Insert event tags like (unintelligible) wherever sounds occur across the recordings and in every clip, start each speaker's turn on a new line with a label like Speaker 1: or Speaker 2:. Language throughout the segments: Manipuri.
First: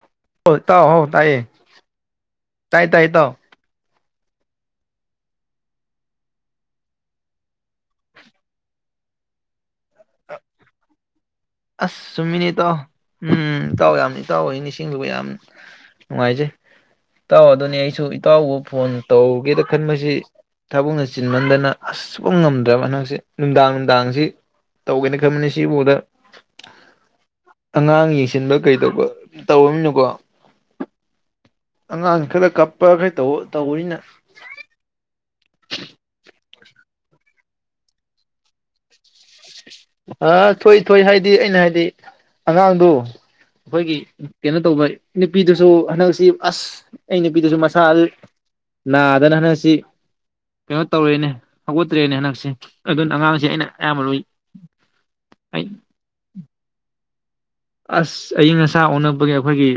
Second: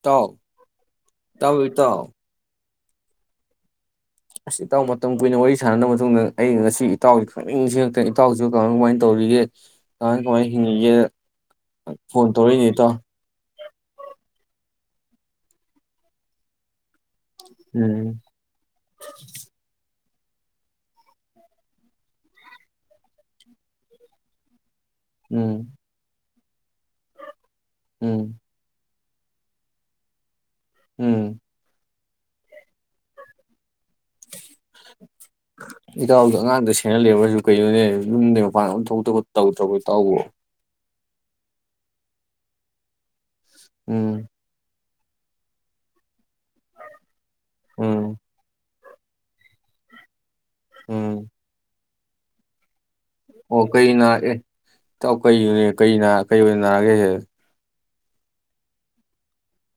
Speaker 1: ꯏꯇꯥꯎ
Speaker 2: ꯑ ꯇꯥꯎ ꯑꯧ ꯇꯥꯏꯌꯦ꯫
Speaker 1: ꯏꯇꯥꯎ ꯏꯇꯥꯎ
Speaker 2: ꯇꯥꯏ ꯇꯥꯏ ꯏꯇꯥꯎ꯫
Speaker 1: ꯑꯁ ꯏꯇꯥꯎ ꯃꯇꯝ ꯀꯨꯏꯅ ꯋꯥꯔꯤ ꯁꯥꯟꯅꯗꯕ ꯃꯇꯨꯡꯗ ꯑꯩ ꯉꯁꯤ ꯏꯇꯥꯎꯁꯤ ꯈꯪꯅꯤꯡꯅꯤꯡ ꯁꯤꯡ ꯉꯛꯇꯅ ꯏꯇꯥꯎꯁꯤ ꯀꯃꯥꯏ ꯀꯃꯥꯏ ꯇꯧꯔꯤꯒꯦ ꯀꯃꯥꯏ ꯀꯃꯥꯏꯅ ꯍꯤꯡꯉꯒꯦꯅ
Speaker 2: ꯑꯁ ꯆꯨꯝꯃꯤꯅꯦ ꯇꯥꯎ ꯍꯝ (unintelligible) ꯇꯥꯎ ꯑꯩꯅ ꯅꯤꯡꯁꯤꯡꯂꯨꯕ ꯌꯥꯝ ꯅꯨꯡꯉꯥꯏꯖꯩ꯫ ꯇꯥꯎ ꯑꯗꯨꯅꯦ ꯑꯩꯁꯨ
Speaker 1: ꯎꯝ
Speaker 2: ꯏꯇꯥꯎꯕꯨ ꯐꯣꯟ ꯇꯧꯒꯦꯗ ꯈꯟꯕꯁꯤ ꯊꯕꯛꯅ ꯆꯤꯟꯃꯟꯕꯅ ꯑꯁ (unintelligible) ꯉꯃꯗ꯭ꯔꯕ ꯅꯣꯁꯦ ꯅꯨꯡꯗꯥꯡ ꯅꯨꯡꯗꯥꯡ ꯖꯤ ꯇꯧꯒꯦꯅ ꯈꯟꯃꯅꯤ
Speaker 1: ꯎꯝ
Speaker 2: ꯁꯤꯕꯨꯗ ꯑꯉꯥꯡ
Speaker 1: ꯎꯝ
Speaker 2: ꯌꯦꯡꯁꯤꯟꯕ ꯀꯩꯗꯧꯕ ꯇꯧ (unintelligible)
Speaker 1: ꯎꯝ꯫
Speaker 2: ꯑꯉꯥꯡ ꯈꯔ ꯀꯞꯄ ꯈ ꯇꯧꯕ ꯇꯧꯕꯅꯤꯅ
Speaker 1: ꯏꯇꯥꯎꯗꯣ ꯑꯉꯥꯡꯗ ꯁꯦꯅꯂꯤꯕꯔꯁꯨ ꯀꯩꯅꯣꯅꯦ ꯌꯨꯝꯗꯩ ꯃꯄꯥꯟꯗ ꯑꯃ ꯊꯣꯛꯇ ꯈꯣ ꯇꯧꯗ꯭ꯔꯕꯣ ꯏꯇꯥꯎꯕꯣ꯫
Speaker 2: (unintelligible) ꯍꯥꯏꯗꯤ ꯑꯩꯅ ꯍꯥꯏꯗꯤ ꯑꯉꯥꯡꯗꯨ ꯑꯩꯈꯣꯏꯒꯤ
Speaker 1: ꯎꯝ
Speaker 2: ꯀꯩꯅꯣ ꯇꯧꯕ ꯅꯨꯄꯤꯗꯨꯁꯨ ꯍꯟꯗꯛꯁꯤ ꯑꯁ ꯑꯩ ꯅꯨꯄꯤꯗꯁꯨ ꯃꯁꯥ
Speaker 1: ꯎꯝ
Speaker 2: ꯅꯗꯅ ꯍꯟꯅꯁꯤ ꯀꯩꯅꯣ
Speaker 1: ꯎꯝ
Speaker 2: ꯇꯧꯔꯅꯦ ꯍꯧꯒꯠ (unintelligible) ꯍꯟꯅꯁꯤ ꯑꯗꯨꯅ ꯑꯉꯥꯡꯁꯦ ꯑꯩꯅ ꯑꯌꯥꯝꯕ ꯂꯣꯏ
Speaker 1: ꯇꯥꯎ ꯀꯩ
Speaker 2: ꯑꯩ
Speaker 1: (unintelligible) ꯀꯩꯅ ꯀꯩꯑꯣꯏꯅ ꯅꯥꯔꯒꯦꯍꯦ
Speaker 2: ꯑꯁ ꯑꯏꯤꯡ ꯑꯁꯥ ꯑꯣꯟꯕꯒꯤ ꯑꯩꯈꯣꯏꯒꯤ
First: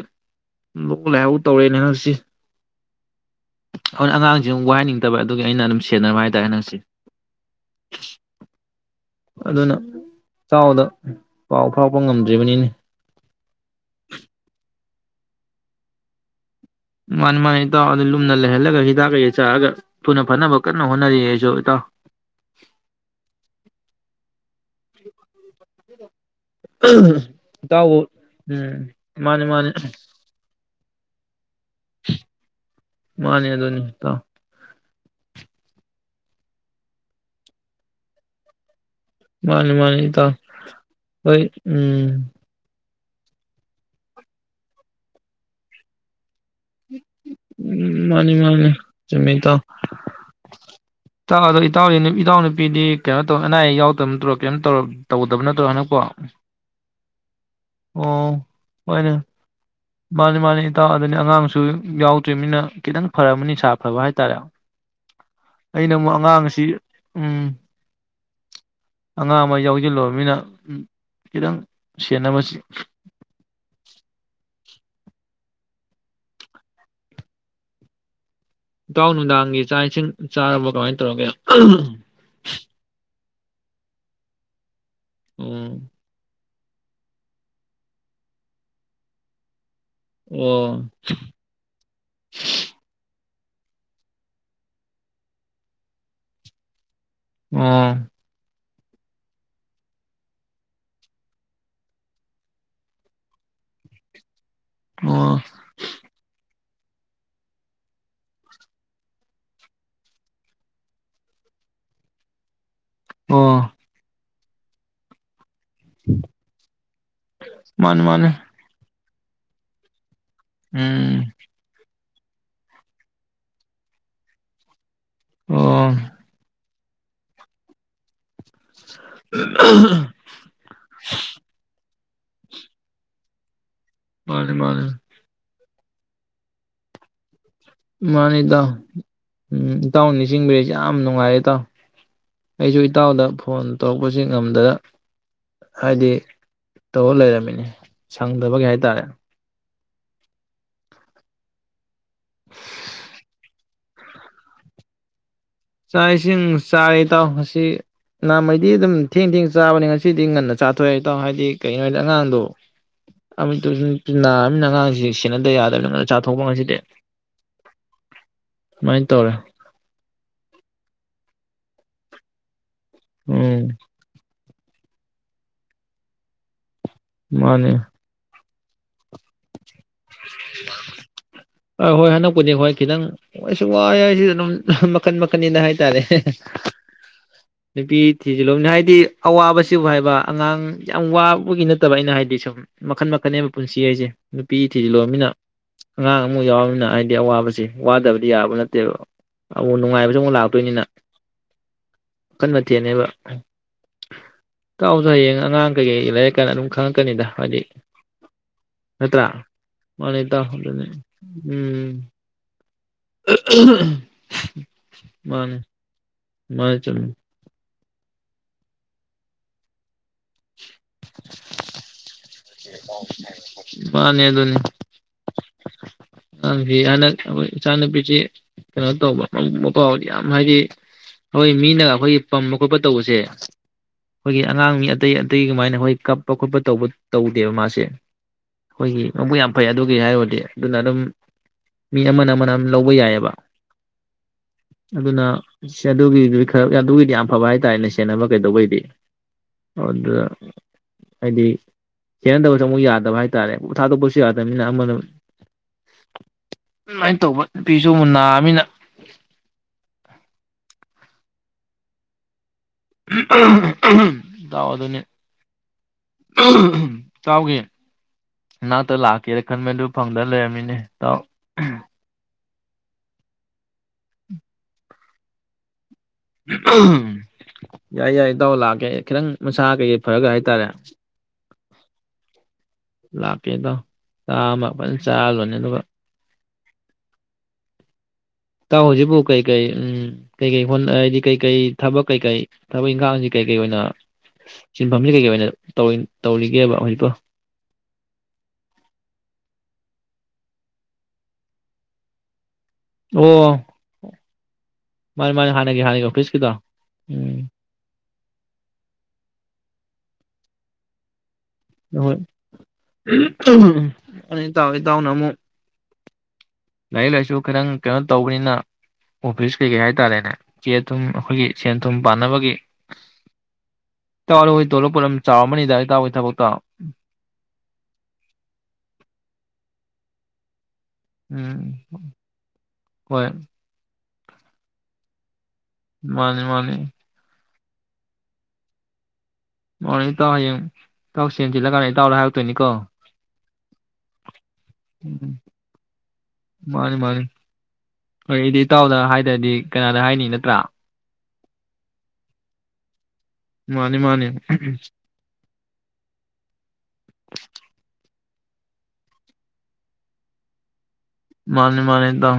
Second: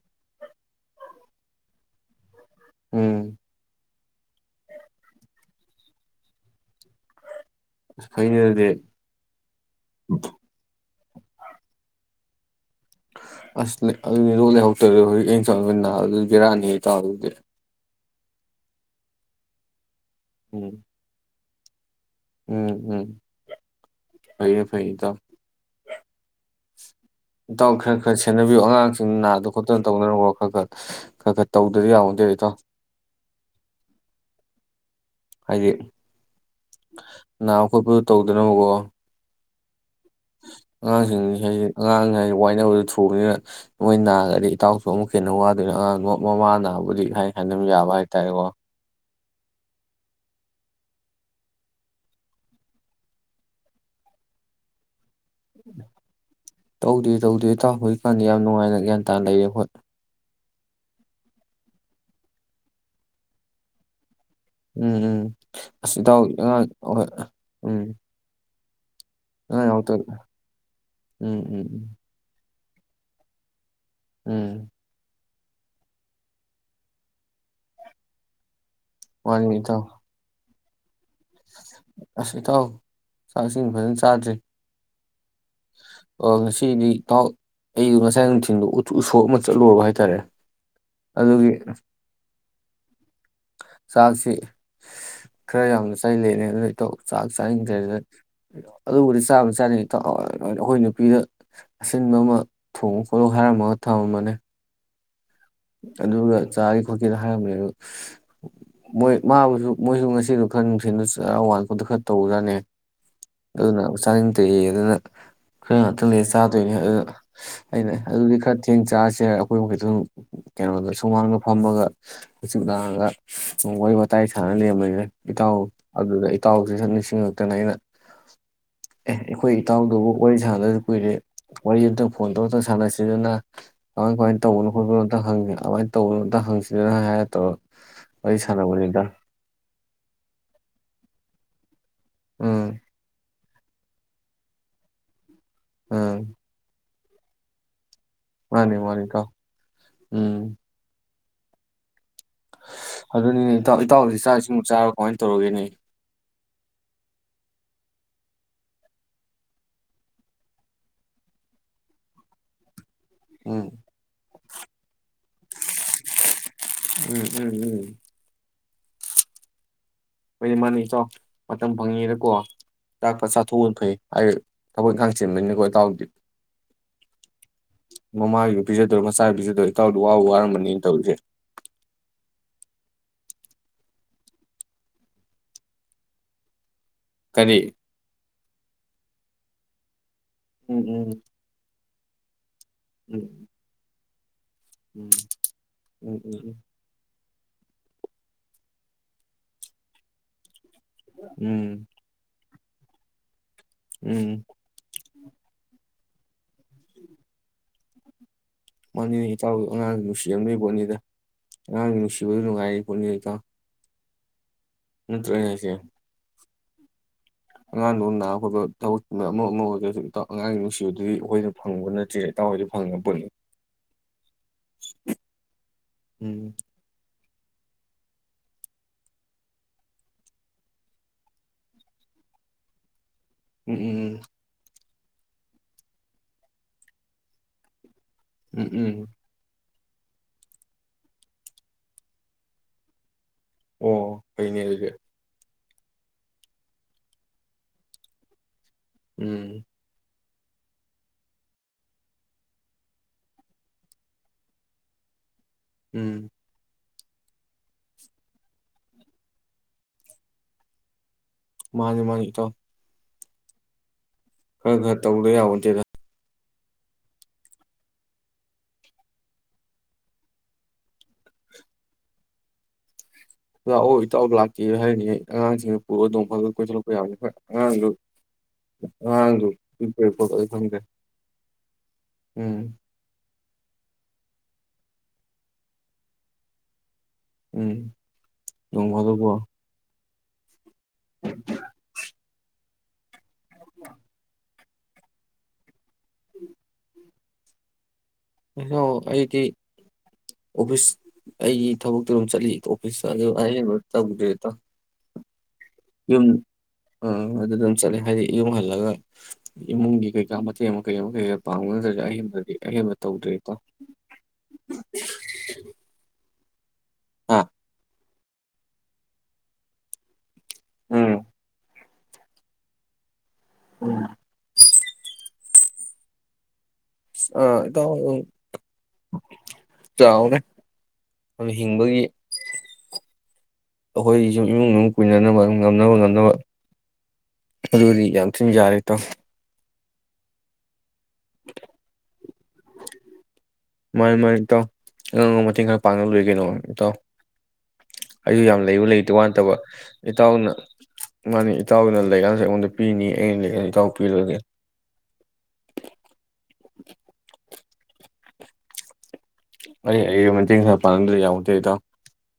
Speaker 2: ꯂꯣꯛ ꯂꯥꯏꯍꯥꯎ ꯇꯧꯔꯦꯅꯦ ꯍꯟꯅꯁꯤ
Speaker 1: ꯎꯝ
Speaker 2: ꯍꯣꯏ ꯑꯉꯥꯡꯁꯦ ꯑꯃꯛ ꯋꯥꯏꯍꯟꯅꯤꯡꯗꯕ ꯑꯗꯨꯒꯤ ꯑꯩꯅ ꯑꯗꯨꯝ ꯁꯦꯟꯅꯕ ꯍꯥꯏꯇꯥꯔꯦ ꯍꯟꯗꯛꯁꯦ꯫
Speaker 1: ꯑꯁ ꯐꯩꯅꯦ ꯑꯗꯨꯗꯤ
Speaker 2: ꯑꯗꯨꯅ ꯇꯥꯎꯗ ꯄꯥꯎ ꯐꯥꯎꯄ ꯉꯝꯗ꯭ꯔꯤꯕꯅꯤꯅꯦ
Speaker 1: ꯑꯁ ꯑꯗꯨꯅꯤ ꯂ‌ꯣꯛꯂꯥꯏꯍꯧ ꯇꯧꯔꯤꯗ‌ꯣ ꯍꯧꯖꯤꯛ (unintelligible) ꯅꯕꯗꯨ ꯕ‌ꯦꯔꯥꯅꯤ
Speaker 2: ꯃꯅꯦ ꯃꯅꯦ ꯏꯇꯥꯎ ꯂꯨꯝꯅ ꯂꯩꯍꯜꯂꯒ ꯍꯤꯗꯥꯛ ꯀꯩ-ꯀꯩ ꯆꯔꯒ ꯊꯨꯟꯅ ꯐꯅꯕ
Speaker 1: ꯎꯝ
Speaker 2: ꯀꯟꯅ ꯍ‌ꯣꯠꯅꯔꯤꯌ‌ꯦ ꯑꯩꯁꯨ ꯏꯇꯥꯎ
Speaker 1: ꯎꯝ ꯎꯝ ꯐꯌꯦ ꯐꯌ‌ꯦ ꯏꯇꯥꯎ ꯏꯇꯥꯎ
Speaker 2: ꯏꯇꯥꯎꯕꯨ
Speaker 1: ꯈꯔ ꯈꯔ ꯁꯦꯟꯅꯕꯤꯌꯨ
Speaker 2: ꯎꯝ
Speaker 1: ꯑꯉꯥꯡꯁꯤꯡ
Speaker 2: ꯃꯥꯅꯤ
Speaker 1: ꯅꯥꯗ
Speaker 2: ꯃꯥꯅꯤ
Speaker 1: ꯈꯣꯠꯇꯅ ꯇꯧꯅꯔ ꯈꯔ ꯈꯔ ꯀꯒꯠ ꯇꯧꯗ꯭ꯔꯗꯤ ꯌꯥꯕ‌ꯣꯟꯇ‌ꯦ ꯏꯇꯥꯎ
Speaker 2: ꯃꯥꯅꯤ ꯑꯗꯨꯅꯤ ꯏꯇꯥꯎ
Speaker 1: ꯍꯥꯏꯗꯤ ꯅꯥꯕ ꯈꯣꯠꯄꯗꯨ ꯇꯧꯗꯅꯕꯀꯣ
Speaker 2: ꯃꯥꯅꯤ ꯃꯥꯅꯤ ꯏꯇꯥꯎ ꯍꯣꯏ
Speaker 1: ꯑꯉꯥꯡꯁꯤꯡꯁꯤꯗꯤ
Speaker 2: ꯎꯝ
Speaker 1: ꯑꯉꯥꯡ ꯍꯥꯏ ꯋꯥꯏꯅꯕꯗꯨ ꯊꯨ ꯄꯨꯅꯤꯅ ꯅꯣꯏ ꯅꯥꯔꯒꯗꯤ ꯏꯇꯥꯎꯁꯨ ꯑꯃꯨꯛ ꯍꯦꯟꯅ ꯋꯥꯗꯣꯏꯅ ꯑꯉꯥꯡꯗꯣ ꯃꯃꯥꯅꯕꯨꯗꯤ ꯍꯥꯏ ꯍꯥꯏꯅ ꯌꯥꯕ
Speaker 2: ꯃꯥꯅꯤ
Speaker 1: ꯍꯥꯏꯇꯥꯔꯦꯀꯣ
Speaker 2: ꯃꯥꯅꯤ ꯆꯨꯝꯃꯤ ꯏꯇꯥꯎ ꯑꯗꯣ ꯏꯇꯥꯎꯗꯤ ꯏꯇꯥꯎ ꯅꯨꯄꯤꯗꯤ ꯀꯩꯅꯣ ꯇꯧ ꯑꯅꯥ ꯑꯌꯦꯛ ꯌꯥꯎꯗꯕ ꯅꯠꯇ꯭ꯔꯣ ꯀꯩꯝ ꯇꯧꯔꯝ ꯇꯧꯗꯕ ꯅꯠꯇ꯭ꯔꯣ ꯍꯟꯗꯛꯄꯣ ꯑꯣ
Speaker 1: ꯇꯧꯗꯦ ꯇꯧꯗꯦ ꯏꯇꯥꯎ ꯍꯧꯖꯤꯛꯀꯥꯟꯗꯤ ꯌꯥꯝ ꯅꯨꯡꯉꯥꯏꯅ ꯒ꯭ꯌꯥꯟ
Speaker 2: ꯍꯣꯏꯅꯦ
Speaker 1: ꯇꯥꯅ ꯂꯩꯔꯦ ꯑꯩꯈꯣꯏ
Speaker 2: ꯃꯥꯅꯤ ꯃꯥꯅꯤ ꯏꯇꯥꯎ ꯑꯗꯅꯤ ꯑꯉꯥꯡ ꯨ ꯌꯥꯎꯗ꯭ꯔꯤꯕ ꯃꯤꯅ ꯈꯤꯇꯪ ꯐꯔꯝꯃꯅꯤ ꯁꯥ ꯐꯕ ꯍꯥꯏꯔꯦ
Speaker 1: ꯎꯝ ꯎꯝ ꯑꯁ ꯏꯇꯥꯎ
Speaker 2: ꯑꯉꯥꯡꯁꯤ
Speaker 1: ꯑꯉꯥꯡ ꯍ‌ꯣꯏ ꯑꯥ ꯎꯝ꯫
Speaker 2: ꯑꯉꯥꯡ ꯑꯃ ꯌꯥꯎꯁꯤꯜꯂꯨꯕꯅꯤꯅ
Speaker 1: ꯎꯝ
Speaker 2: ꯈꯤꯇꯪ
Speaker 1: ꯎꯝ ꯎꯝ
Speaker 2: ꯁꯦꯟꯅꯕꯁꯤ
Speaker 1: ꯎꯝ
Speaker 2: ꯏꯇꯥꯎ
Speaker 1: ꯃꯥꯅꯤ
Speaker 2: ꯅꯨꯡꯗꯥꯡꯒꯤ ꯆꯥꯛ
Speaker 1: ꯏꯇꯥꯎ
Speaker 2: ꯏꯁꯤꯡ ꯆꯥꯔꯕ‌ꯣ ꯇꯧꯔꯒ‌ꯦ
Speaker 1: ꯆꯥꯛꯁꯤ ꯐꯖꯅ ꯆꯥꯗ꯭ꯔꯤ
Speaker 2: ꯎꯝ
Speaker 1: ꯁꯤꯗꯤ ꯏꯇꯥꯎ ꯑꯩ ꯉꯁꯥꯏ ꯅꯨꯡꯊꯤꯟꯗꯣ ꯎ ꯎꯁꯣ ꯑꯃ ꯆꯠꯂꯨꯔꯕ ꯍꯥꯏ ꯆꯔꯦ
Speaker 2: ꯑꯣ
Speaker 1: ꯑꯗꯨꯒꯤ ꯆꯥꯁꯤ ꯈꯔ ꯌꯥꯝꯅ ꯆ ꯈꯜꯂꯤꯅ‌ꯦ‌ꯑꯗꯨꯅ ꯏꯇꯥꯎ ꯆꯥꯛ
Speaker 2: ꯑꯣ ꯑꯣ
Speaker 1: ꯆꯥꯅꯤꯡꯗ꯭ꯔ‌ꯦꯗ ꯑꯗꯨꯕꯨꯗꯤ ꯆꯥꯝꯃ ꯆꯥꯅꯤꯅꯤ ꯑꯩꯈꯣꯏ ꯅꯨꯄꯤꯗ ꯑꯁꯤꯟꯕ ꯑꯃ ꯊꯣꯡꯉꯣ ꯈꯣꯠꯂ‌ꯣ ꯍꯥꯏꯔꯝꯃꯒ ꯊꯝꯃꯝꯃꯥꯅꯤ
Speaker 2: ꯑꯣ
Speaker 1: ꯑꯗꯨꯒ ꯆꯥꯔꯤ ꯈꯣꯠꯀꯦꯗ ꯍꯥꯏꯔꯝꯅꯦ ꯑꯗꯨ ꯃꯣꯏ ꯃꯥꯕꯨꯁꯨ ꯃꯣꯏꯁꯨ ꯉꯁꯤꯗꯨ ꯈꯔ ꯅꯨꯡꯊꯤꯟꯗ ꯆꯥꯔ ꯋꯥꯟ ꯈꯣꯠꯇ ꯈꯔ ꯇꯧꯕꯖꯥꯠꯅꯤ
Speaker 2: ꯑꯣ
Speaker 1: ꯑꯗꯨꯅ ꯆꯅꯤꯡ (unintelligible) ꯍꯣꯔꯦꯟ ꯉꯥꯛꯇꯪ ꯂꯩꯔ ꯆꯥꯗꯣꯏꯅꯦ ꯑꯗꯨꯅ ꯑꯩꯅ
Speaker 2: ꯃꯥꯅꯤ ꯃꯥꯅꯤ
Speaker 1: ꯑꯗꯨꯗꯤ ꯈꯔ ꯊꯦꯡ ꯆꯥꯔꯁꯤ꯫ (unintelligible) ꯑꯩꯈꯣꯏ ꯑꯍꯨꯝ ꯈꯇꯪ ꯀꯩꯅꯣꯗ
Speaker 2: ꯎꯝ
Speaker 1: ꯁꯨꯃꯥꯡꯗ ꯐꯝꯃꯒ ꯍꯪꯆꯤꯇ ꯂꯥꯡꯉꯒ ꯋꯥꯔꯤ ꯋꯥꯇꯥꯏ ꯁꯥꯟꯅꯔ ꯂꯩꯔꯝꯕꯅꯤꯗ ꯫ ꯏꯇꯥꯎ
Speaker 2: ꯑꯣ
Speaker 1: ꯑꯗꯨꯗ ꯏꯇꯥꯎ (unintelligible) ꯅꯤꯡꯁꯤꯡꯉꯛꯇꯅ ꯑꯩꯅ ꯑꯦ ꯑꯩꯈꯣꯏ ꯏꯇꯥꯎꯗꯕꯨ ꯋꯥꯔꯤ ꯁꯥꯟꯅꯗꯕꯁꯨ ꯀꯨꯏꯔꯦ ꯋꯥꯔꯤ ꯑꯝꯇ ꯐꯣꯟꯗꯣ ꯑꯝꯇ ꯁꯥꯟꯅꯁꯤꯗꯅ꯫ ꯀꯃꯥꯏ ꯀꯃꯥꯢ
Speaker 2: ꯃꯥꯅꯤ
Speaker 1: ꯇꯧꯕꯅꯣ
Speaker 2: ꯃꯥꯅꯤ
Speaker 1: ꯈꯣꯠꯄꯅꯣ ꯑꯗꯨꯃꯥꯏꯅ ꯇꯧ ꯑꯝꯇ ꯍꯪꯁꯤꯅꯦ ꯍꯥꯏꯔ ꯇꯧꯔꯣ
Speaker 2: ꯃꯥꯅꯤ ꯏꯇꯥꯎ ꯏꯇꯥꯎꯅ ꯅꯤꯡꯁꯤꯡꯕꯤꯔꯤꯁꯦ ꯌꯥꯝ ꯌꯥꯝ ꯅꯨꯡꯉꯥꯏꯔꯦ ꯏꯇꯥꯎ ꯫
Speaker 1: ꯎꯝ
Speaker 2: ꯑꯩꯖꯨ ꯏꯇꯥꯎꯗ ꯐꯣꯟ ꯇꯧꯕꯖꯤ ꯉꯝꯗꯕ ꯍꯥꯏꯗꯤ
Speaker 1: ꯎꯝ
Speaker 2: ꯇꯧꯔ ꯂꯩꯔꯃꯤꯅꯦ꯫ ꯁꯪꯗꯕꯩꯅꯤ
Speaker 1: ꯃꯥꯅꯤ ꯃꯥꯅꯤ
Speaker 2: ꯍꯥꯏꯇꯥꯔꯦ꯫
Speaker 1: ꯏꯇꯥꯎ ꯎꯝ꯫ ꯑꯗꯨꯅꯤꯅꯦ ꯏꯇꯥꯎ ꯏꯇꯥꯎꯗꯤ ꯆꯥꯛ ꯏꯁꯤꯡꯕꯨ ꯆꯥꯔꯕꯣ꯫
Speaker 2: ꯆꯥꯛ ꯏꯁꯤꯡ ꯆꯥꯔꯦ ꯢꯇꯥꯎ ꯉꯁꯤ ꯅꯃꯩꯗꯤ ꯑꯗꯨꯝ ꯊꯦꯡ ꯊꯦꯡ ꯆꯥꯕꯅꯦ ꯉꯁꯤꯗꯤ ꯉꯟꯅ ꯆꯥꯊꯣꯛꯑꯦ ꯏꯇꯥꯎ ꯍꯥꯏꯗꯤ ꯀꯩꯍꯥꯏꯅꯤ ꯑꯉꯥꯡꯗꯣ (unintelligible)
Speaker 1: ꯎꯝ
Speaker 2: ꯇꯁꯨ ꯅꯨꯄꯤ ꯅꯥꯔꯕꯅꯤꯅ ꯑꯉꯥꯡꯁꯤ ꯁꯦꯟꯅꯗꯕ ꯌꯥꯗꯕꯅꯤꯅꯅ ꯆꯥꯊꯣꯛꯑꯕ ꯉꯁꯤꯗꯤ꯫
Speaker 1: ꯎꯝ ꯎꯝ ꯎꯝ
Speaker 2: ꯑꯗꯨꯃꯥꯢ ꯇꯧꯔꯦ꯫
Speaker 1: (unintelligible) ꯃꯥꯅꯤ ꯏꯇꯥꯎ ꯃꯇꯝ ꯐꯪꯉꯤꯉꯩꯗꯀꯣ ꯆꯥꯛ ꯐꯠ ꯆꯥꯊꯣꯛ
Speaker 2: ꯎꯝ
Speaker 1: ꯍꯧꯕꯅ ꯐꯩ ꯍꯥꯏ ꯊꯕꯛ ꯏꯡꯈꯥꯡ ꯆꯤꯟꯕꯅꯤꯅ ꯏꯇꯥꯎꯗꯤ
Speaker 2: ꯃꯥꯅꯦ
Speaker 1: ꯄꯤꯖꯗꯧ ꯆꯥꯛ ꯄꯤꯖꯕꯗ ꯏꯇꯥꯎꯕꯨ ꯋꯥꯕꯨ ꯋꯥꯔꯝꯒꯅꯤ ꯇꯧꯔꯤꯖꯦ꯫
Speaker 2: ꯈꯤꯗꯪ (unintelligible) ꯑꯗꯨꯝ ꯃꯈꯟ ꯃꯈꯟꯅꯦ ꯍꯥꯏꯇꯥꯔꯦ꯫
Speaker 1: ꯀꯔꯤ
Speaker 2: ꯅꯨꯄꯤ ꯊꯤ (unintelligible) ꯍꯥꯏꯗꯤ ꯑꯋꯥꯕꯁꯤꯕꯨ ꯍꯥꯏꯕ ꯑꯉꯥꯡ
Speaker 1: ꯎꯝ
Speaker 2: ꯌꯥꯝ
Speaker 1: ꯎꯝ
Speaker 2: ꯋꯥꯕꯒꯤ ꯅꯠꯇ ꯐꯠꯇꯕ ꯑꯩꯅ ꯍꯥꯏꯗꯤ ꯁꯨꯝ ꯃꯈꯟ
Speaker 1: ꯎꯝ
Speaker 2: ꯃꯈꯅꯦꯅꯦꯕ ꯄꯨꯟꯁꯤ ꯑꯩꯁꯦ ꯅꯨꯄꯤ ꯊꯤꯖꯤꯜꯂꯣꯃꯤꯅ
Speaker 1: ꯎꯝ
Speaker 2: ꯑꯉꯥꯡ ꯑꯃ
Speaker 1: ꯎꯝ
Speaker 2: ꯌꯥꯎꯔꯃꯤꯅ ꯍꯥꯏ ꯗꯤ ꯑꯋꯥꯕꯕꯁꯤꯦ ꯋꯥꯗꯕꯗꯤ ꯌꯥꯕ ꯅꯠꯇꯦꯕ ꯑꯃꯨꯛ ꯅꯨꯡꯉꯥꯏꯕꯁꯨ ꯑꯃꯨꯛ ꯂꯥꯛꯇꯣꯏꯅꯤꯅ
Speaker 1: ꯎꯝ
Speaker 2: ꯑꯀꯟ ꯃꯊꯦꯟꯅꯦꯕ
Speaker 1: ꯎꯝ
Speaker 2: ꯇꯥꯎꯖꯥꯏꯉ ꯑꯉꯥꯡ ꯀꯩꯀꯩ ꯂꯩꯔꯛ ꯀꯥꯟꯅ ꯑꯗꯨꯝ ꯈꯪꯉꯛꯀꯅꯤꯗ ꯍꯥꯏꯗꯤ
Speaker 1: ꯃꯥꯅꯤꯅꯦ
Speaker 2: ꯅꯠꯇ꯭ꯔꯥ
Speaker 1: ꯏꯇꯥꯎ ꯑꯉꯥꯡꯁꯨ
Speaker 2: ꯃꯥꯅꯦ ꯏꯇꯥꯎ
Speaker 1: ꯅꯨꯡꯁꯤꯔꯝꯗꯣꯏ
Speaker 2: ꯑꯗꯨꯅꯤ
Speaker 1: ꯄꯣꯠꯅꯤꯗ
Speaker 2: ꯎꯝ
Speaker 1: ꯑꯉꯥꯡꯒꯤ ꯅꯨꯡꯁꯤꯕꯗꯨ ꯅꯨꯡꯉꯥꯏꯔꯤ ꯄꯣꯠꯅꯤ ꯏꯇꯥꯎ ꯅꯠꯇ꯭ꯔ ꯏꯁꯦ
Speaker 2: ꯃꯥꯥꯏ ꯆ
Speaker 1: ꯑꯉꯥꯡꯗꯨꯈ ꯑꯃ ꯑꯃꯨꯛ ꯑꯉꯥꯡꯒꯤ ꯅꯨꯡꯁꯤꯕꯗꯨꯗꯤ ꯑꯩꯈꯣꯏꯅ ꯐꯪꯕ ꯅꯠꯇꯦ ꯏꯇꯥꯎ ꯍꯣꯏꯗꯤ ꯐꯪꯉꯕ ꯄꯣꯠꯅꯤ
Speaker 2: (inaudible) ꯃꯥꯅꯤ ꯑꯗꯨꯅꯤ
Speaker 1: ꯎꯝ
Speaker 2: ꯑꯪꯗꯤ (unintelligible) ꯏꯆꯥꯅꯨꯄꯤꯁꯤ ꯀꯩꯅꯣ ꯇꯧꯕ ꯃꯨꯞ ꯃꯄꯄꯥ ꯌꯥꯝ ꯍꯥꯏꯗꯤ ꯑꯩꯈꯣꯏ ꯃꯤꯅꯒ ꯑꯩꯈꯣꯏꯒꯤ ꯄꯝꯕ ꯈꯣꯠꯄ ꯇꯧꯕꯁꯦ
Speaker 1: ꯎꯝ ꯎꯝ
Speaker 2: ꯑꯩꯈꯣꯏꯒꯤ ꯑꯉꯥꯡ ꯃꯤ ꯑꯇꯩ ꯑꯇꯩ ꯀꯃꯥꯏꯅ ꯍꯈꯣꯏ ꯀꯞꯄ ꯈꯣꯠꯄ ꯇꯧꯕ ꯇꯧꯗꯦꯕ ꯃꯥꯁꯦ
Speaker 1: ꯎꯝ ꯎꯝ
Speaker 2: ꯍꯣꯏꯒꯤꯕꯨ ꯌꯥꯝ ꯐꯩ ꯑꯗꯨꯒꯤ ꯍꯥꯏꯔꯗꯤ ꯑꯗꯨꯅ ꯑꯗꯨꯝ ꯃꯤ ꯑꯃꯅ ꯑꯃꯅ ꯂꯧꯕ ꯌꯥꯏꯑꯕ
Speaker 1: ꯑꯣ ꯐꯩꯅꯦꯒꯦ
Speaker 2: ꯑꯗꯨꯅ ꯑꯗꯨꯒꯤꯗꯤ ꯈꯔ ꯑꯗꯨꯒꯤꯗꯤ ꯌꯥꯝ ꯐꯕ ꯍꯥꯏꯇꯥꯔꯦꯅꯦ ꯁꯦꯟꯅꯕ ꯀꯩꯗꯧꯕꯩꯗꯤ
Speaker 1: ꯎꯝ
Speaker 2: ꯍꯗ ꯍꯥꯏꯗꯤ ꯈꯦꯅꯗꯕꯁꯨ ꯑꯃꯨꯛ ꯌꯥꯗꯕ ꯍꯥꯏꯇꯥꯥꯔꯦ ꯊꯥꯗꯣꯛꯄꯁꯨ ꯌꯥꯗꯕꯅꯤꯅ ꯑꯃꯅ
Speaker 1: ꯎꯝ
Speaker 2: ꯑꯗꯨꯃꯥꯏꯅ ꯇꯧꯕ ꯅꯨꯄꯤꯁꯨ ꯑꯃꯨꯛ ꯅꯥꯃꯤꯅ
Speaker 1: ꯃꯥꯅꯦ ꯃꯥꯅꯤꯇ
Speaker 2: ꯎ ꯎ ꯎꯝ
Speaker 1: ꯈꯔ ꯈꯔ ꯇꯧꯗ ꯌꯥꯔꯠꯇꯦꯗ
Speaker 2: ꯇꯥꯎꯈꯤ ꯏꯅꯥꯛꯇ ꯂꯥꯛꯀꯦꯅ ꯈꯟꯕꯗꯨ ꯐꯪꯗꯅ ꯂꯩꯔꯝꯃꯤꯅꯦ ꯇꯥꯎ
Speaker 1: ꯂꯥꯛꯑꯣ ꯏꯇꯥꯎ ꯂꯥꯛꯇꯦ ꯍꯥꯏꯅꯤ ꯑꯉꯥꯡꯁꯤꯡ ꯄ ꯑꯗꯨꯝ ꯐ ꯀꯣꯏꯁꯤꯜꯂꯛꯄ ꯌꯥꯅꯤ ꯍꯣꯏ ꯑꯉꯥꯡꯁꯨ
Speaker 2: ꯌꯥꯏ ꯌꯥꯏ ꯏꯇꯥꯎ ꯂꯥꯛꯀꯦ ꯈꯤꯇꯪ
Speaker 1: ꯑꯉꯥꯡꯁꯨ
Speaker 2: ꯃꯁꯥ ꯀꯩꯀꯩ ꯐꯔꯒ ꯍꯥꯏꯇꯥꯔꯦ
Speaker 1: ꯈꯪꯗꯦ ꯎꯝ
Speaker 2: (unintelligible) ꯆꯥꯛ ꯑꯃ ꯐꯖꯟꯅ ꯆꯥꯔ ꯂꯣꯏꯔꯦ ꯑꯗꯨꯒ
Speaker 1: ꯎꯝ
Speaker 2: ꯇꯥꯎ
Speaker 1: ꯅꯣꯡ
Speaker 2: ꯍꯧꯖꯤꯛꯄꯨ
Speaker 1: ꯐꯥꯗꯣꯛꯀꯣ
Speaker 2: ꯀꯩ ꯀꯩ ꯎꯝ ꯀꯩꯀꯩ ꯍꯥꯏꯗꯤ ꯀꯩꯀꯩ ꯊꯕꯛ ꯀꯩꯀꯩ ꯊꯕꯛ ꯏꯪꯈꯥꯡ ꯁꯦ ꯀꯩꯀꯩ ꯑꯣꯏꯅ ꯁꯤꯟꯐꯝꯁꯤ ꯀꯩꯀꯩ ꯑꯣꯏꯅ ꯇꯧꯔꯤ ꯇꯧꯔꯤꯒꯦꯕ ꯍꯧꯖꯤꯛꯄꯣ
Speaker 1: ꯀꯩꯅꯣ ꯑꯩꯗꯤ ꯑꯣꯐꯤꯁ ꯑꯩꯒꯤ ꯊꯕꯛꯇꯨ ꯑꯗꯨꯝ ꯆꯠꯂꯤ ꯏꯁ ꯑꯗꯣ ꯑꯍꯩꯕ ꯇꯧꯗꯦ ꯑ
Speaker 2: ꯃꯥꯅꯤ ꯃꯥꯅꯤ ꯍꯥꯏ ꯍꯥꯟꯅꯒꯤ ꯑꯣꯐꯤꯁ ꯀꯤꯗꯣ ꯎꯝ
Speaker 1: ꯑꯗꯨ ꯑꯗꯨꯝ ꯆꯠꯂꯦ ꯍꯥꯏꯗꯤ ꯌꯨꯝ ꯍꯜꯂꯒ ꯏꯃꯨꯡꯒꯤ ꯀꯩꯀꯥ ꯃꯇꯦꯡ ꯑꯃ ꯀꯩ ꯑꯃ ꯀꯩꯀꯩ ꯄꯥꯝꯅꯗ꯭ꯔꯁꯨ
Speaker 2: ꯍꯣꯏ
Speaker 1: ꯑꯍꯦꯟꯕꯗꯤ ꯑꯍꯦꯟꯕ ꯇꯧꯗꯦꯀꯣ
Speaker 2: ꯑꯗꯨ ꯏꯇꯥꯎ ꯏꯇꯥꯎꯅ ꯑꯃꯨꯛ ꯂꯥꯏꯔꯤꯛ ꯂꯩꯁꯨ ꯈꯇꯪ ꯀꯩꯅꯣ ꯇꯧꯕꯅꯤꯅ ꯑꯣꯐꯤꯁ ꯀꯩꯀꯩ ꯍꯥꯏꯇꯥꯔꯦꯅꯦ ꯆꯦ ꯊꯨꯝ
Speaker 1: ꯎꯝ
Speaker 2: ꯑꯩꯈꯣꯏꯒꯤ ꯁꯦꯟ ꯁꯨꯝ ꯄꯥꯟꯅꯕꯒꯤ ꯇꯥꯎ ꯑꯗꯨꯒꯤ ꯇꯣꯂꯞ ꯄꯣꯠꯂꯝ ꯆꯥꯎꯔꯝꯃꯅꯤꯗ ꯏꯇꯥꯎꯒꯤ ꯊꯕꯛꯇꯣ
Speaker 1: ꯑꯥ ꯏꯇꯥꯎ ꯎꯝ ꯇꯥꯎꯅꯦ
Speaker 2: ꯎꯝ ꯍꯣꯏ
Speaker 1: ꯑꯩꯈꯣꯏꯁꯨ ꯏꯃꯨꯡ ꯃꯅꯨꯡ ꯄꯨꯏꯅꯅꯕ
Speaker 2: ꯃꯥꯅꯤ ꯃꯥꯅꯤ
Speaker 1: ꯑꯗꯨꯗꯤ ꯌꯥꯝ ꯊꯤꯅ ꯌꯥꯔꯦ ꯏꯇꯥꯎ
Speaker 2: ꯃꯥꯅꯤ ꯏꯇꯥꯎ ꯍꯌꯦꯡ ꯏꯇꯥꯎ ꯁꯦꯟ ꯆꯤꯜꯂꯀꯥꯟꯗ ꯏꯇꯥꯎꯗ ꯇꯣꯏꯅꯤꯀꯣ
Speaker 1: ꯃꯥꯅꯤ ꯃꯥꯅꯤ ꯏꯇꯥꯎ ꯑꯉꯝ ꯑꯉꯝꯕ ꯃꯇꯦꯡ ꯈꯔ ꯄꯥꯡꯅ ꯂꯣꯏꯔꯦ ꯀꯩꯅꯣ ꯏꯇꯥꯎ
Speaker 2: ꯃꯥꯅꯤ ꯃꯥꯅꯤ
Speaker 1: ꯑꯩꯁꯨ
Speaker 2: ꯑꯩꯗꯤ
Speaker 1: ꯌꯥꯝ ꯂꯩꯕ
Speaker 2: ꯏꯇꯥꯎꯗ
Speaker 1: ꯂꯩꯇꯕꯩ
Speaker 2: ꯍꯥꯏꯗ꯭ꯔꯗꯤ
Speaker 1: ꯋꯥꯅꯠꯇꯕ
Speaker 2: ꯀꯅꯥꯗ ꯍꯥꯏꯅꯤ
Speaker 1: ꯏꯇꯥꯎꯅ
Speaker 2: ꯅꯠꯇ꯭ꯔꯥ
Speaker 1: ꯃꯥꯅꯤ ꯏꯇꯥꯎꯅ ꯂꯩꯔꯤꯀꯥꯟꯅꯁꯨ ꯑꯩꯉꯣꯟꯗ ꯄꯤꯅꯤ ꯑꯩꯅ ꯂꯩꯀꯥꯟꯗ ꯏꯇꯥꯎ
Speaker 2: ꯃꯥꯅꯤ
Speaker 1: ꯄꯤ
Speaker 2: ꯃꯥꯅꯤ
Speaker 1: ꯂꯣꯏꯔꯦ ꯑꯩ ꯑꯩꯒꯤ ꯃꯇꯦꯡ ꯈꯔ ꯄꯥꯡꯅꯕꯗ ꯌꯥꯝ ꯃꯇꯦꯡ ꯏꯇꯥꯎ
Speaker 2: ꯃꯥꯅꯦ ꯃꯥꯅꯦ ꯏꯇꯥꯎ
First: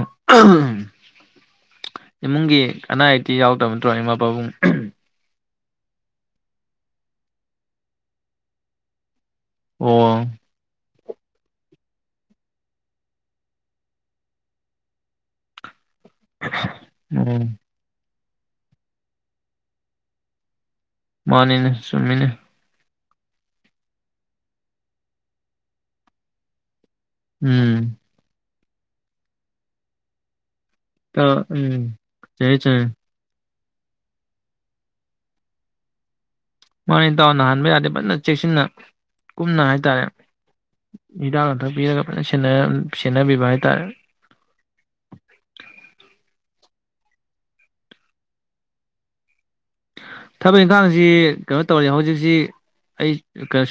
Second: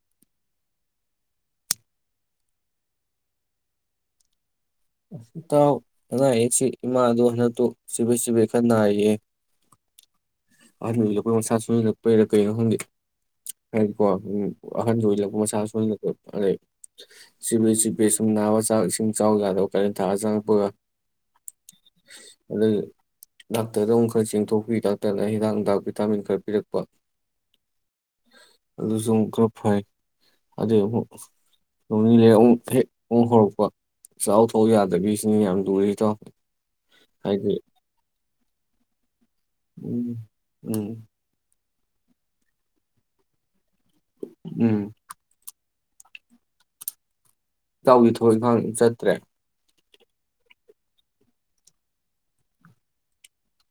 Speaker 2: ꯏꯃꯨꯡꯒꯤ ꯑꯅꯥ ꯑꯌꯦꯛꯇꯤ ꯌꯥꯎꯗꯕ ꯅꯠꯇ꯭ꯔꯣ ꯏꯃꯥ ꯄꯥꯕꯨꯡ
Speaker 1: (inaudible) ꯏꯇꯥꯎ ꯑꯅꯥ ꯑꯌꯦꯛꯁꯤ ꯏꯃꯥꯗꯣ ꯍꯟꯗꯛꯇꯨ ꯆꯤꯕꯦꯠ ꯆꯤꯕꯦꯠ ꯈꯔ ꯅꯥꯔꯤꯌꯦ
Speaker 2: ꯑꯣ
Speaker 1: ꯑꯍꯟꯗ ꯑꯣꯏꯜꯂꯛꯄ ꯃꯁꯥ ꯁꯣꯏꯁꯤꯜꯂꯛꯄꯩꯔꯥ ꯀꯩꯅꯣ ꯈꯪꯗꯦ ꯍꯥꯏꯗꯤꯀꯣ ꯎ ꯑꯍꯟꯗ ꯑꯣꯏꯜꯂꯛꯄ ꯃꯁꯥ ꯁꯣꯏꯖꯤꯜꯂꯛꯄ
Speaker 2: ꯎꯝ
Speaker 1: ꯁꯤꯃꯦꯟꯁꯤ ꯁ ꯅꯥꯕ ꯆꯥꯛ ꯏꯁꯤꯡ ꯆꯥꯎ ꯌꯥꯗꯧ ꯀ ꯊꯥꯖꯪ ꯄꯨ (inaudible)
Speaker 2: ꯃꯥꯅꯤꯅ ꯆꯨꯝꯃꯤꯅ
Speaker 1: ꯗꯥꯛꯇꯔꯗ ꯑꯃꯨꯛ ꯈꯔ ꯆꯦꯡꯊꯣꯛꯄꯤ ꯗꯥꯛꯇꯔꯅ ꯍꯤꯗ ꯍꯤꯗꯥꯛ ꯚꯤꯇꯥꯃꯤꯟ ꯈꯔ ꯄꯤꯔꯛꯄ
Speaker 2: ꯎꯝ
Speaker 1: ꯑꯗꯨ ꯁ ꯀ꯭ꯔꯞ ꯐ ꯑꯗꯨꯢ ꯑꯃꯨꯛ
Speaker 2: ꯏꯇꯥꯎ ꯎꯝ
Speaker 1: ꯅꯣꯡꯅꯤ ꯂꯩꯔ
Speaker 2: ꯆꯨꯝꯃꯤ
Speaker 1: ꯑꯃꯨꯛ
Speaker 2: ꯆꯨꯝꯃꯤ
Speaker 1: ꯍꯦꯛ ꯑꯃꯨꯛ ꯍꯧꯔꯛꯄ ꯁꯥꯎꯠ ꯐꯧ ꯌꯥꯗꯕꯤꯁꯤꯅꯤ ꯌꯥꯝ ꯂꯨꯔꯤꯗꯣ
Speaker 2: ꯃꯅꯤ ꯇ ꯅꯍꯥꯟ ꯌꯥꯗꯦ ꯆꯦꯁꯤꯟꯅ ꯀꯨꯝꯅ ꯍꯥꯏꯇꯥꯔꯦ
Speaker 1: ꯎꯝ ꯎꯝ
Speaker 2: ꯍꯤꯗꯥꯛ ꯂꯥꯡꯊꯛ ꯁꯅꯔ ꯁꯅꯕꯤꯕꯥꯍꯤ
Speaker 1: ꯎꯝ ꯏꯇꯥꯎꯒꯤ ꯊꯕꯛ ꯏꯈꯥꯡ ꯆꯠꯇ꯭ꯔꯦ
Speaker 2: ꯊꯕꯛ ꯏꯪꯈꯥꯡꯁꯤ ꯀꯩꯅꯣ ꯇꯧꯔꯤ ꯍꯧꯖꯤꯛꯁꯤ ꯑꯩ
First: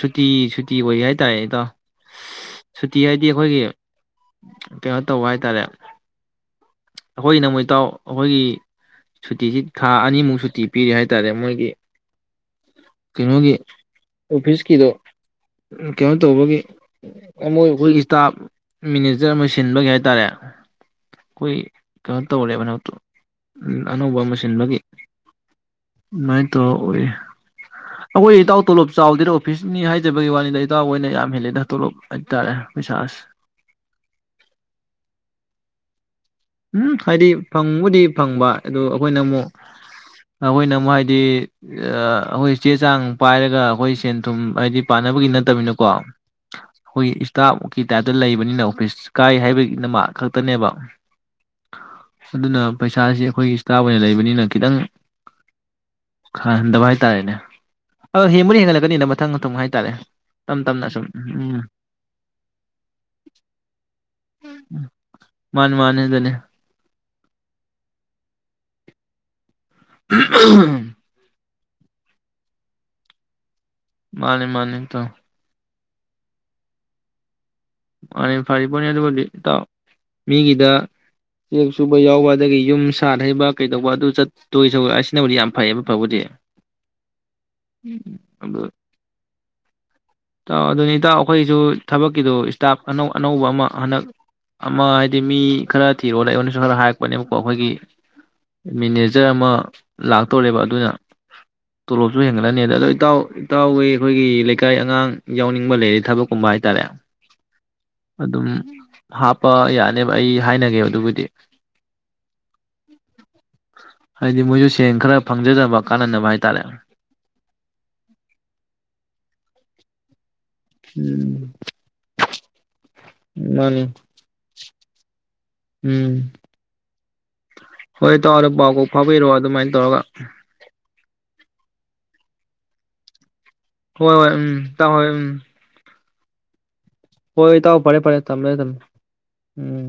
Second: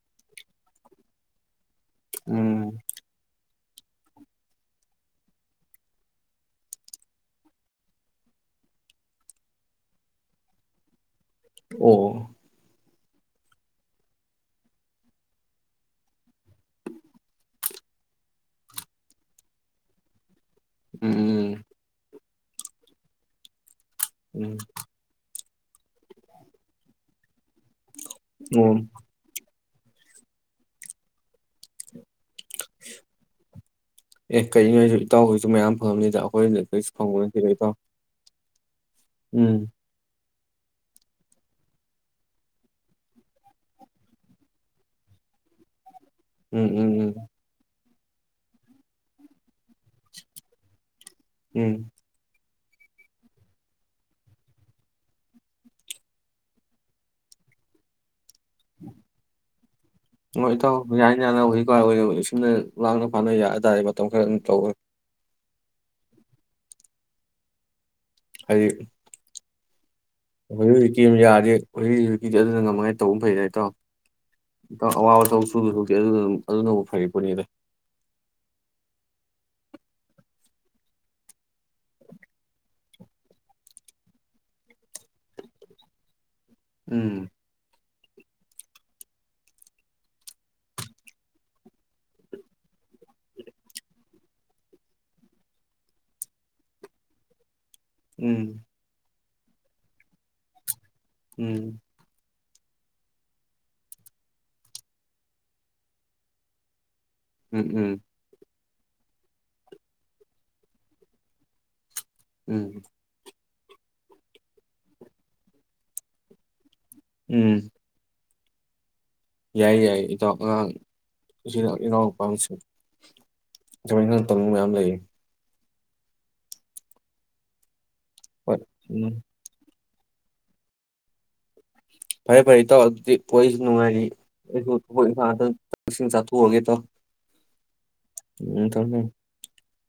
Speaker 2: ꯁꯨꯇꯤ ꯁꯨꯇꯤ ꯑꯣꯏ ꯍꯥꯏ ꯇꯔꯦ ꯏꯗꯣ
Speaker 1: ꯎꯝ
Speaker 2: ꯁꯨꯇꯤ ꯍꯥꯏꯗꯤ ꯑꯩꯈꯣꯏꯒꯤ ꯀꯩꯅꯣ ꯇꯧꯕ ꯍꯥꯏꯇꯥꯥꯔꯦ ꯑꯩꯈꯣꯏꯒꯤꯅ ꯃꯣꯏ ꯏꯇꯥꯎ ꯑꯩꯈꯣꯏꯒꯤ ꯁꯨꯇꯤꯁꯤ ꯊꯥ ꯑꯅꯤꯃꯨꯛ ꯁꯨꯇꯤ ꯄꯤꯔꯦ ꯍꯥꯏ ꯇꯥꯔꯦ ꯃꯣꯏꯒꯤ
Speaker 1: ꯑꯣ
Speaker 2: ꯀꯩꯅꯣꯒꯤ ꯑꯣꯐꯤꯁꯀꯤꯗꯣ ꯀꯩꯅꯣ ꯇꯧꯕꯒꯤ ꯑꯃꯣꯏ ꯑꯩꯈꯣꯏ ꯏꯁꯇꯥꯞ ꯃꯦꯅꯦꯖꯔ ꯑꯃ ꯁꯤꯟꯕꯒꯤ ꯍꯥꯏꯇꯥꯔꯦ ꯑꯣꯏ
Speaker 1: ꯎꯝ
Speaker 2: ꯀ (inaudible) ꯎꯝ ꯑꯅꯧꯕ ꯑꯃ
Speaker 1: ꯎꯝ ꯎꯝ
Speaker 2: ꯁꯤꯟꯕꯒꯤ ꯅꯗꯨ ꯃꯥꯏ ꯇꯧꯑꯣꯏ ꯑꯩꯈꯣꯏ ꯏꯇꯧ
Speaker 1: ꯑꯣ
Speaker 2: ꯇꯣꯂꯞ ꯆꯥꯎꯗꯦ ꯐꯤꯁꯅꯤ ꯍꯥꯏꯖꯕꯒꯤ ꯋꯥꯅꯤꯗ ꯏꯇꯥꯎꯕ ꯑꯣꯏꯅ ꯌꯥꯝ ꯍꯦꯜꯂꯦꯗ ꯇꯣꯂꯣꯞ ꯍꯥꯏꯇꯥꯔꯦ ꯄꯩꯁꯥꯁꯦ
Speaker 1: ꯑꯦ ꯀꯩꯅꯣ ꯍꯥꯏꯁꯦ ꯏꯇꯥꯎ ꯈꯣꯏꯁꯨ ꯃꯌꯥꯝ ꯐꯪꯉꯝ ꯅꯤꯗ ꯑꯩꯈꯣꯏꯗ ꯀꯔꯤꯁꯨ
Speaker 2: ꯎꯝ
Speaker 1: ꯐꯪꯕ
Speaker 2: ꯍꯥꯏꯗꯤ
Speaker 1: ꯅꯠꯇꯦ ꯗ ꯏꯇꯥꯎ
Speaker 2: ꯐꯪꯕꯨꯗꯤ ꯐꯪꯕ ꯑꯗꯨ ꯑꯩꯈꯣꯏꯅ ꯑꯃꯨꯛ
Speaker 1: ꯎꯝ
Speaker 2: ꯑꯩꯈꯣꯏꯅ ꯑꯃꯨꯛ ꯍꯥꯏꯗꯤ ꯑꯩꯈꯣꯏ ꯆꯦ ꯆꯥꯡ ꯄꯥꯏꯔꯒ ꯑꯩꯈꯣꯏ ꯁꯦꯟ ꯊꯨꯝ ꯍꯥꯏꯗꯤ ꯄꯥꯅꯕꯒꯤ ꯅꯠꯇꯕꯅꯀꯣ
Speaker 1: ꯎꯝ ꯎꯝ ꯎꯝ
Speaker 2: ꯀꯤ ꯇꯥꯏꯞꯇ ꯂꯩꯕꯅꯤꯅ ꯑꯣꯐꯤꯁ ꯀꯥꯏ ꯍꯥꯏꯕꯒꯤ ꯅꯃꯥ ꯈꯛꯇꯅꯦꯕ
Speaker 1: ꯎꯝ
Speaker 2: ꯑꯗꯨꯅ ꯄꯩꯁꯥꯁꯤ ꯑꯩꯈꯣꯏꯒꯤ ꯏꯁꯇꯥꯐ ꯑꯣꯏꯅ ꯂꯩꯕꯅꯤꯅ ꯈꯤꯇꯪ ꯈꯪꯍꯟꯗꯕ ꯍꯥꯏꯇꯥꯔꯦꯅꯦ ꯑꯗꯣ ꯍꯦꯟꯕꯨꯗꯤ ꯍꯦꯟꯒꯠꯂꯛꯀꯅꯤꯗ ꯃꯊꯪ ꯃꯊꯪ ꯍꯥꯏꯇꯥꯔꯦ
Speaker 1: ꯍꯣꯏ
Speaker 2: ꯇꯞ
Speaker 1: ꯏꯇꯥꯎ
Speaker 2: ꯇꯞꯅ ꯁꯨꯝ
Speaker 1: ꯌꯥꯅ ꯌꯥꯅꯕ
Speaker 2: ꯎꯝ
Speaker 1: (unintelligible) ꯂꯥꯡꯅ ꯐꯥꯅ ꯌꯥꯏ ꯍꯥꯏꯇꯥꯔꯦ ꯃꯇꯝ ꯈꯔ ꯑꯗꯨꯝ ꯇꯧꯒꯗ
Speaker 2: ꯃꯥꯅ ꯃꯥꯅ‌ꯦ ꯗꯨꯅꯦ
Speaker 1: ꯍꯥꯏꯗꯤ ꯍꯧꯖꯤꯛ ꯍꯩꯖꯤꯛꯀꯤ ꯗꯨꯝ ꯌꯥꯗꯤ ꯍꯨꯖꯤꯛ ꯍꯨꯖꯤꯛꯀꯤꯗꯤ ꯑꯗꯨꯅ ꯉꯝꯃꯉꯥꯏ ꯇꯧꯕ ꯐꯩ ꯏꯇꯥꯎ
Speaker 2: ꯃꯥꯅꯤ ꯃꯥꯅꯤ
Speaker 1: ꯏꯇꯥꯎ ꯑꯋꯥꯕ ꯊꯕꯛ ꯁꯨꯗꯧ ꯁꯔꯨꯛ ꯑꯗꯨ ꯑꯗꯨꯅꯕꯨ ꯐꯔꯤꯄꯣꯠꯅꯤꯗ
Speaker 2: ꯃꯥꯅꯤ ꯐꯔꯤꯄ‌ꯣꯠꯅꯤ ꯑꯗꯨꯕꯨꯗꯤ ꯏꯇꯥꯎ ꯃꯤꯒꯤꯗ ꯆꯦꯛ ꯁꯨꯕ ꯌꯥꯎꯕ ꯑꯗꯒꯤ ꯌꯨꯝ ꯁꯥꯠ ꯍꯩꯕ ꯀꯩꯗꯧꯕ ꯑꯗꯨ ꯆꯠꯇꯣꯏ ꯁꯔꯨꯛ ꯑꯁꯤꯅꯕꯨꯗꯤ ꯌꯥꯝ ꯐꯩꯌꯦꯕ ꯐꯕꯨꯗꯤ
Speaker 1: ꯎꯝ
Speaker 2: ꯑꯗꯨ ꯏꯇꯥꯎ ꯑꯗꯨꯅꯤ ꯏꯇꯥꯎ ꯑꯩꯈꯣꯏꯁꯨ ꯊꯕꯛꯀꯤꯗꯨ ꯇꯥꯛꯁ ꯑꯅꯧ ꯑꯅꯧꯕ ꯑꯃ ꯍꯟꯗꯛ ꯑꯃ ꯍꯥꯏꯗꯤ ꯃꯤ ꯈꯔ ꯊꯤꯔꯣꯗ ꯑꯩꯉ‌ꯣꯟꯗꯁꯨ ꯈꯔ ꯍꯥꯏꯔꯛꯄꯅꯦꯕꯀꯣ ꯑꯩꯈꯣꯏꯒꯤ
Speaker 1: ꯎꯝ
Speaker 2: (unintelligible) ꯑꯃ ꯂꯥꯛꯇꯧꯔꯦꯕ ꯑꯗꯨꯅ
Speaker 1: ꯎꯝ
Speaker 2: ꯍꯒꯠꯂꯅꯤꯗ ꯑꯗꯣ ꯏꯇꯥꯎ ꯏꯇꯥꯎꯋ‌ꯣꯏ ꯑꯩꯈꯣꯏꯒꯤ ꯂꯩꯀꯥꯏ ꯑꯉꯥꯡ ꯌꯥꯎꯅꯤꯡꯕ ꯂꯩꯔꯦ ꯊꯕꯛꯀꯨꯝꯕ ꯍꯥꯏꯇꯥꯔꯦ
Speaker 1: ꯎꯝ ꯎꯝ
Speaker 2: ꯑꯗꯨꯝ ꯍꯥꯞꯄ ꯌꯥꯅꯦꯕ ꯑꯩ ꯍꯥꯏꯅꯒꯦ ꯑꯗꯨꯕꯨꯗꯤ
Speaker 1: ꯎꯝ
Speaker 2: ꯍꯥꯏꯗꯤ ꯃꯣꯏꯁꯨ ꯁꯦꯟ ꯈꯔ ꯐꯪꯖꯅꯕ ꯀꯥꯟꯅꯅꯕ ꯍꯥꯏꯇꯥꯔꯦ
Speaker 1: ꯎꯝ ꯌꯥꯏ ꯌꯥꯏꯌꯦ ꯏꯇꯥꯎ ꯑꯉꯥꯡ
Speaker 2: ꯎꯝ
Speaker 1: ꯑꯁꯤꯗ
Speaker 2: ꯃꯥꯅꯤ
Speaker 1: (unintelligible) ꯃꯌꯥꯝ ꯂꯩꯌꯦ
Speaker 2: ꯎꯝ ꯍꯣꯏ ꯏꯇꯥꯎ ꯑꯗꯣ ꯄꯥꯎ ꯀ‌ꯣꯛ ꯐꯥꯎꯕꯤꯔꯛꯑꯣ ꯑꯗꯨꯃꯥꯏꯅ ꯇꯧꯔꯒ (unintelligible)
Speaker 1: ꯐꯔꯦ ꯐꯔ‌ꯦ ꯏꯇꯥꯎ ꯑꯗꯨꯗꯤ ꯋꯥꯔꯤꯖꯨ ꯅꯨꯡꯉꯥꯏꯔꯤ
Speaker 2: ꯍꯣꯏ ꯍꯣꯏ ꯎꯝ
Speaker 1: ꯑꯩꯁꯨ
Speaker 2: ꯏꯇꯥꯎ
Speaker 1: ꯊꯕꯛ
Speaker 2: ꯍꯣꯏ ꯎꯝ
Speaker 1: ꯏꯪꯈꯥꯡ ꯑꯝꯇ ꯆꯥꯛ-ꯁꯤꯡ ꯆꯥ ꯇ‌ꯣꯛꯑꯒ‌ꯦ ꯏꯇꯥꯎ
Speaker 2: ꯍꯣꯏ ꯏꯇꯥꯎ ꯐꯔꯦ ꯐꯔꯦ ꯊꯝꯃꯦ ꯊꯝꯃꯦ ꯎꯝ